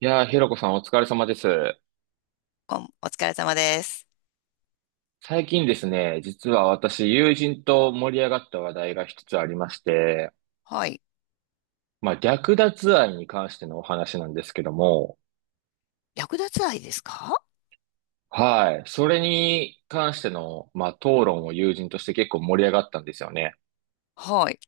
いやー、ひろこさんお疲れ様です。お疲れ様です。最近ですね、実は私、友人と盛り上がった話題が一つありまして、はい。略奪愛に関してのお話なんですけども、略奪愛ですか？はい。それに関しての、討論を友人として結構盛り上がったんですよね。はい。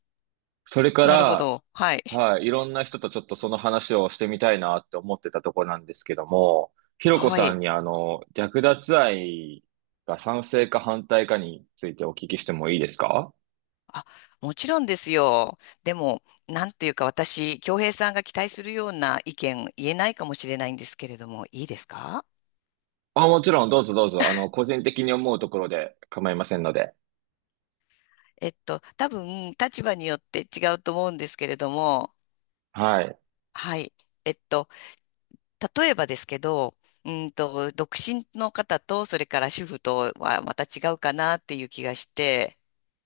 それかなるほら、ど。はい。はい。いろんな人とちょっとその話をしてみたいなって思ってたとこなんですけども、ひろこはさんい。に略奪愛が賛成か反対かについてお聞きしてもいいですか？あ、もちろんですよ。でも、なんというか私、京平さんが期待するような意見言えないかもしれないんですけれども、いいですか？もちろん、どうぞどうぞ、個人的に思うところで構いませんので。多分、立場によって違うと思うんですけれども、はい。はい。えっと、例えばですけど、独身の方と、それから主婦とはまた違うかなっていう気がして、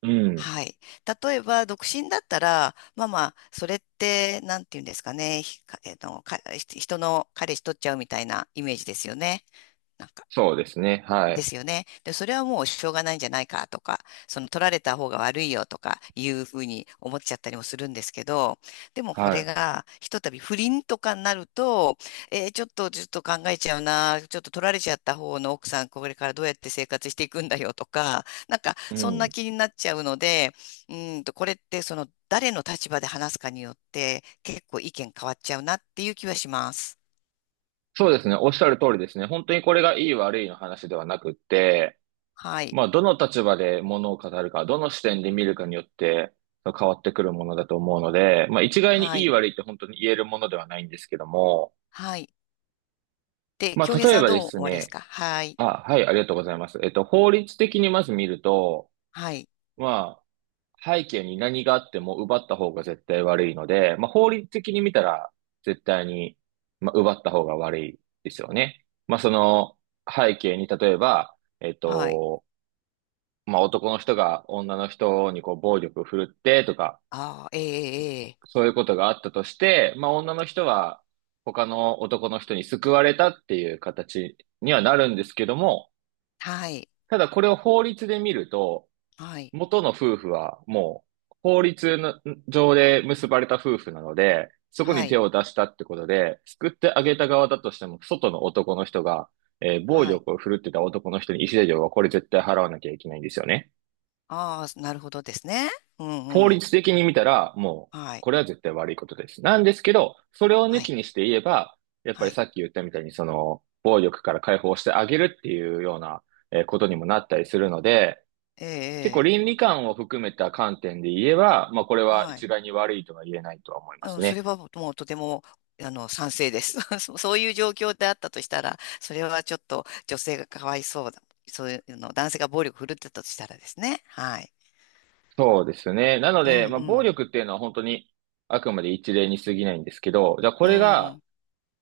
うん。はい。例えば、独身だったら、まあまあ、それって、なんていうんですかね、ひかえっと、か、人の彼氏取っちゃうみたいなイメージですよね。なんかそうですね。はでい。すよね。で、それはもうしょうがないんじゃないかとか、その取られた方が悪いよとかいうふうに思っちゃったりもするんですけど、でもこれはがひとたび不倫とかになると、ちょっとちょっと考えちゃうな、ちょっと取られちゃった方の奥さん、これからどうやって生活していくんだよとか、なんかい。うそんなん。気になっちゃうので、これってその誰の立場で話すかによって結構意見変わっちゃうなっていう気はします。そうですね。おっしゃる通りですね。本当にこれがいい悪いの話ではなくって、はい。どの立場で物を語るか、どの視点で見るかによって、変わってくるものだと思うので、一概にはいいい。悪いって本当に言えるものではないんですけども、はい。で、京平例えさんばどうで思すわれますね、か？はい。はい、ありがとうございます。法律的にまず見ると、はい。まあ、背景に何があっても奪った方が絶対悪いので、法律的に見たら絶対に、奪った方が悪いですよね。その背景に例えば、はい。男の人が女の人にこう暴力を振るってとか、ああ、ええ、ええ。そういうことがあったとして、女の人は他の男の人に救われたっていう形にはなるんですけども、はい。ただこれを法律で見ると、はい。元の夫婦はもう法律の上で結ばれた夫婦なので、そこはに手い。を出したってことで、救ってあげた側だとしても、外の男の人が、暴はい。力を振るってた男の人に慰謝料はこれ絶対払わなきゃいけないんですよね。ああ、なるほどですね。うん法うん。律的に見たら、もう、はい。これは絶対悪いことです。なんですけど、それを抜はきい。にして言えば、やっぱはりい。さっき言ったみたいに、その、暴力から解放してあげるっていうような、ことにもなったりするので、え結構え、倫理観を含めた観点で言えば、まあこれええ。はは一い。概に悪いとは言えないとは思いまうすん、それね。はもうとても、賛成です。そういう状況であったとしたら、それはちょっと女性がかわいそうだ。そういうの、男性が暴力振るってたとしたらですね。はい。そうですね。なのうんうで、まあ暴ん。力っていうのは本当にあくまで一例に過ぎないんですけど、じゃあこうれが、ん。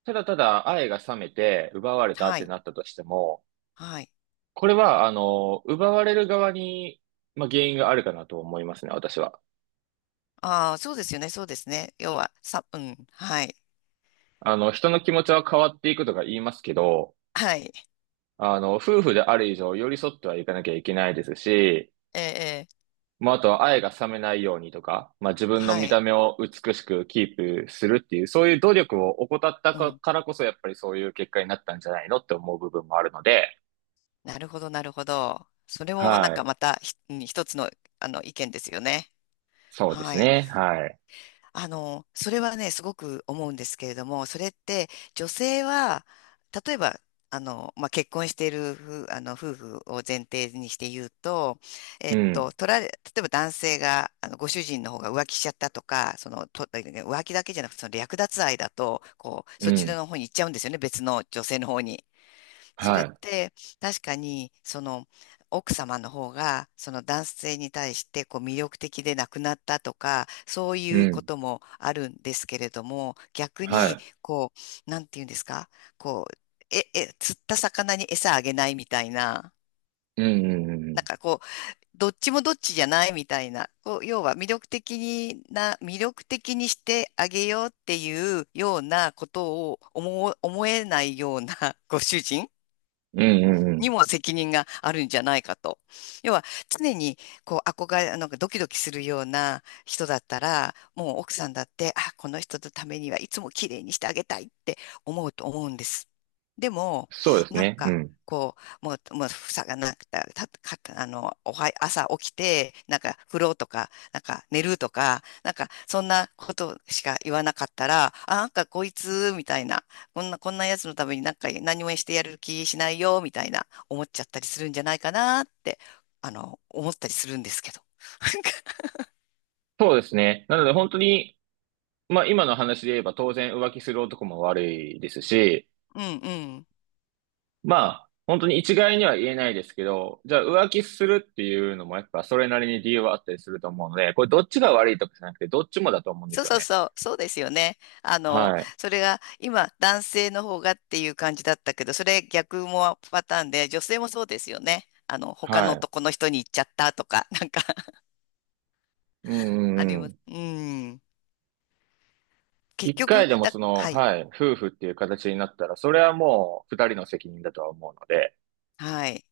ただただ愛が冷めて奪われたっはてい。なったとしても、はい。これは、奪われる側に、まあ原因があるかなと思いますね、私は。ああ、そうですよね、そうですね。要は、さ、うん、はい、人の気持ちは変わっていくとか言いますけど、はい、夫婦である以上寄り添ってはいかなきゃいけないですし、ええ、ええ、あとは愛が冷めないようにとか、自分のは見い、た目を美しくキープするっていう、そういう努力を怠ったうん、からこそ、やっぱりそういう結果になったんじゃないのって思う部分もあるので、なるほど、なるほど。それもなんはかい。またうん、一つの、あの意見ですよね。そうではすい。ね。はい。それはね、すごく思うんですけれども、それって女性は、例えば、まあ、結婚している夫、夫婦を前提にして言うと、うん。取られ、例えば男性が、ご主人の方が浮気しちゃったとか、その、浮気だけじゃなくて、その略奪愛だと、こう、うそっちん。の方に行っちゃうんですよね、別の女性の方に。それはっい。て、確かに、その奥様の方がその男性に対してこう魅力的でなくなったとか、そういううこん。ともあるんですけれども、逆はにい。こう、なんていうんですか、こう、釣った魚に餌あげないみたいな。うん。うなんん。かこう、どっちもどっちじゃないみたいな、こう、要は、魅力的にしてあげようっていうようなことを思えないようなご主人うん。うん。うんうにんも責任があるんじゃないかと。要は、常にこう憧れ、なんかドキドキするような人だったら、もう奥さんだって、あ、この人のためにはいつも綺麗にしてあげたいって思うと思うんです。でも、そうですなんね。うか、ん。こう、もう、房がなくて、朝起きて、なんか、風呂とか、なんか、寝るとか、なんか、そんなことしか言わなかったら、あ、なんか、こいつ、みたいな、こんなやつのためになんか、何もしてやる気しないよ、みたいな。思っちゃったりするんじゃないかなって、思ったりするんですけど。そうですね。なので本当に、まあ今の話で言えば当然浮気する男も悪いですし、うんうん。ま本当に一概には言えないですけど、じゃあ浮気するっていうのもやっぱそれなりに理由はあったりすると思うので、これどっちが悪いとかじゃなくて、どっちもだと思うんでそうすよそうね。そう、そうですよね。はい。それが今男性の方がっていう感じだったけど、それ逆もパターンで、女性もそうですよね。他はのい。男の人に行っちゃったとか、なんか うあんりうんうます。ん。うん。結一回局、でもその、はい、はい、夫婦っていう形になったら、それはもう二人の責任だとは思うので、はい。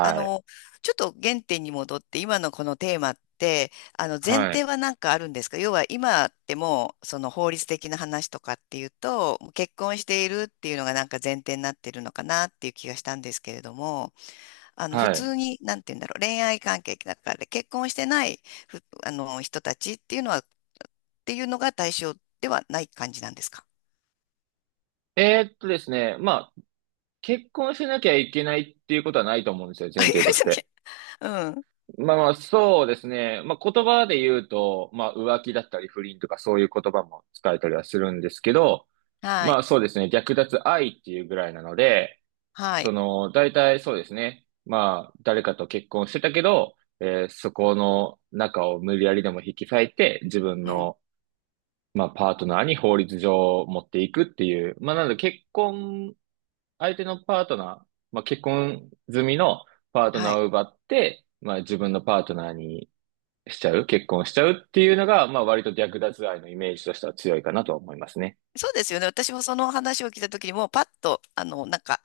あい。の、ちょっと原点に戻って、今のこのテーマって、前はい。提は何かあるんですか？要は今ってもう、その法律的な話とかっていうと、もう結婚しているっていうのがなんか前提になってるのかなっていう気がしたんですけれども、普はい。通に、なんて言うんだろう、恋愛関係だから、結婚してない、人たちっていうのは、っていうのが対象ではない感じなんですか？ ですね、結婚しなきゃいけないっていうことはないと思うんですよ、あ、前いら提っとししゃて。うん。まあまあ、そうですね。言葉で言うと、浮気だったり不倫とかそういう言葉も使えたりはするんですけど、はまい。あそうですね。略奪愛っていうぐらいなので、はそい。の、大体そうですね。誰かと結婚してたけど、そこの中を無理やりでも引き裂いて、自分うん。の、パートナーに法律上持っていくっていう。まあ、なので結婚、相手のパートナー、結婚済みのパートはナーい。を奪って、自分のパートナーにしちゃう、結婚しちゃうっていうのが、まあ割と略奪愛のイメージとしては強いかなとは思いますね。そうですよね。私もその話を聞いた時にもうパッと、なんか、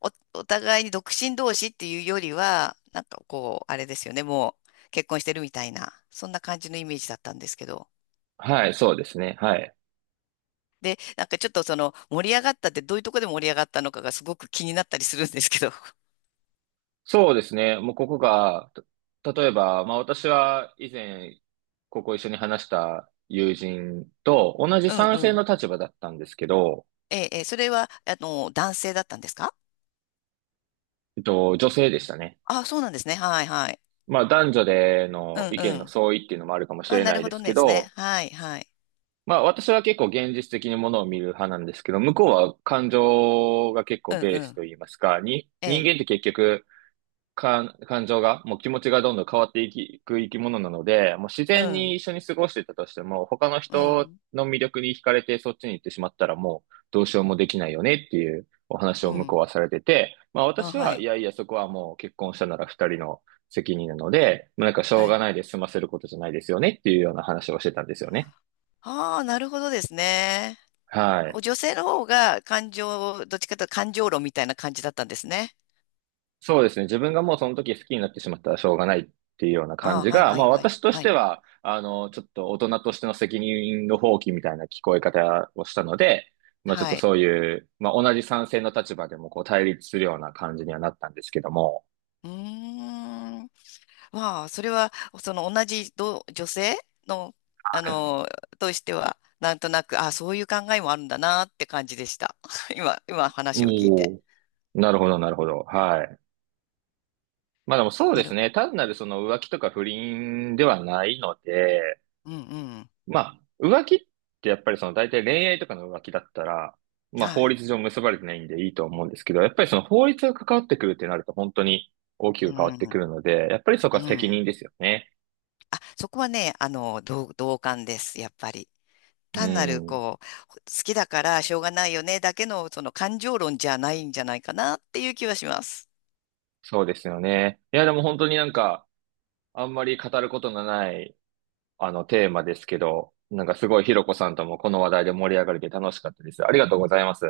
お、お互いに独身同士っていうよりは、なんかこう、あれですよね。もう結婚してるみたいな、そんな感じのイメージだったんですけど。はい、そうですね。はい。で、なんかちょっとその盛り上がったってどういうとこで盛り上がったのかがすごく気になったりするんですけど。そうですね。もうここが、た例えば、まあ私は以前、ここ一緒に話した友人と同じうんう賛成ん。の立場だったんですけど、ええ、ええ、それは、男性だったんですか？女性でしたね。あ、そうなんですね。はいはい。まあ男女でうのん意う見のん。相違っていうのもあるかもしあ、れななるいほでどすねけですね。ど、はいはい。まあ私は結構現実的にものを見る派なんですけど、向こうは感情が結構うんベーうスん。といいますか、に、え人え。間って結局、感情が、もう気持ちがどんどん変わっていく生き物なので、もう自う然にん。一緒に過ごしてたとしても、他のう人ん。の魅力に惹かれてそっちに行ってしまったらもうどうしようもできないよねっていうお話うを向こん。うはされてて、まああ、私ははいい。やいやそこはもう結婚したなら二人の責任なので、まあなんかしょはうがい、ないで済ませることじゃないですよねっていうような話をしてたんですよね。ああ、なるほどですね。はい。女性の方が感情、どっちかというと感情論みたいな感じだったんですね。そうですね。自分がもうその時好きになってしまったらしょうがないっていうような感ああ、じはいが、はまあいはい。私としはてい。は、ちょっと大人としての責任の放棄みたいな聞こえ方をしたので、まあちょっはとい。そういう、まあ同じ賛成の立場でもこう対立するような感じにはなったんですけども。うーん。まあ、それは、その同じ女性の、あの、としては、なんとなく、ああ、そういう考えもあるんだなって感じでした。今話を聞いて。おお。なるほど、なるほど。はい。まあでもそうなでする。ね。単なるその浮気とか不倫ではないので、うんうん。浮気ってやっぱりその大体恋愛とかの浮気だったら、まあは法い。律上結ばれてないんでいいと思うんですけど、やっぱりその法律が関わってくるってなると本当に大きうく変わってくん。るので、やっぱりそこうは責ん。任ですよね。あ、そこはね、同感です。やっぱり。う単なるん、こう、好きだからしょうがないよねだけのその感情論じゃないんじゃないかなっていう気はします。そうですよね。いや、でも本当になんか、あんまり語ることのない、テーマですけど、なんかすごいひろこさんともこの話題で盛り上がれて楽しかったです。ありがとうございます。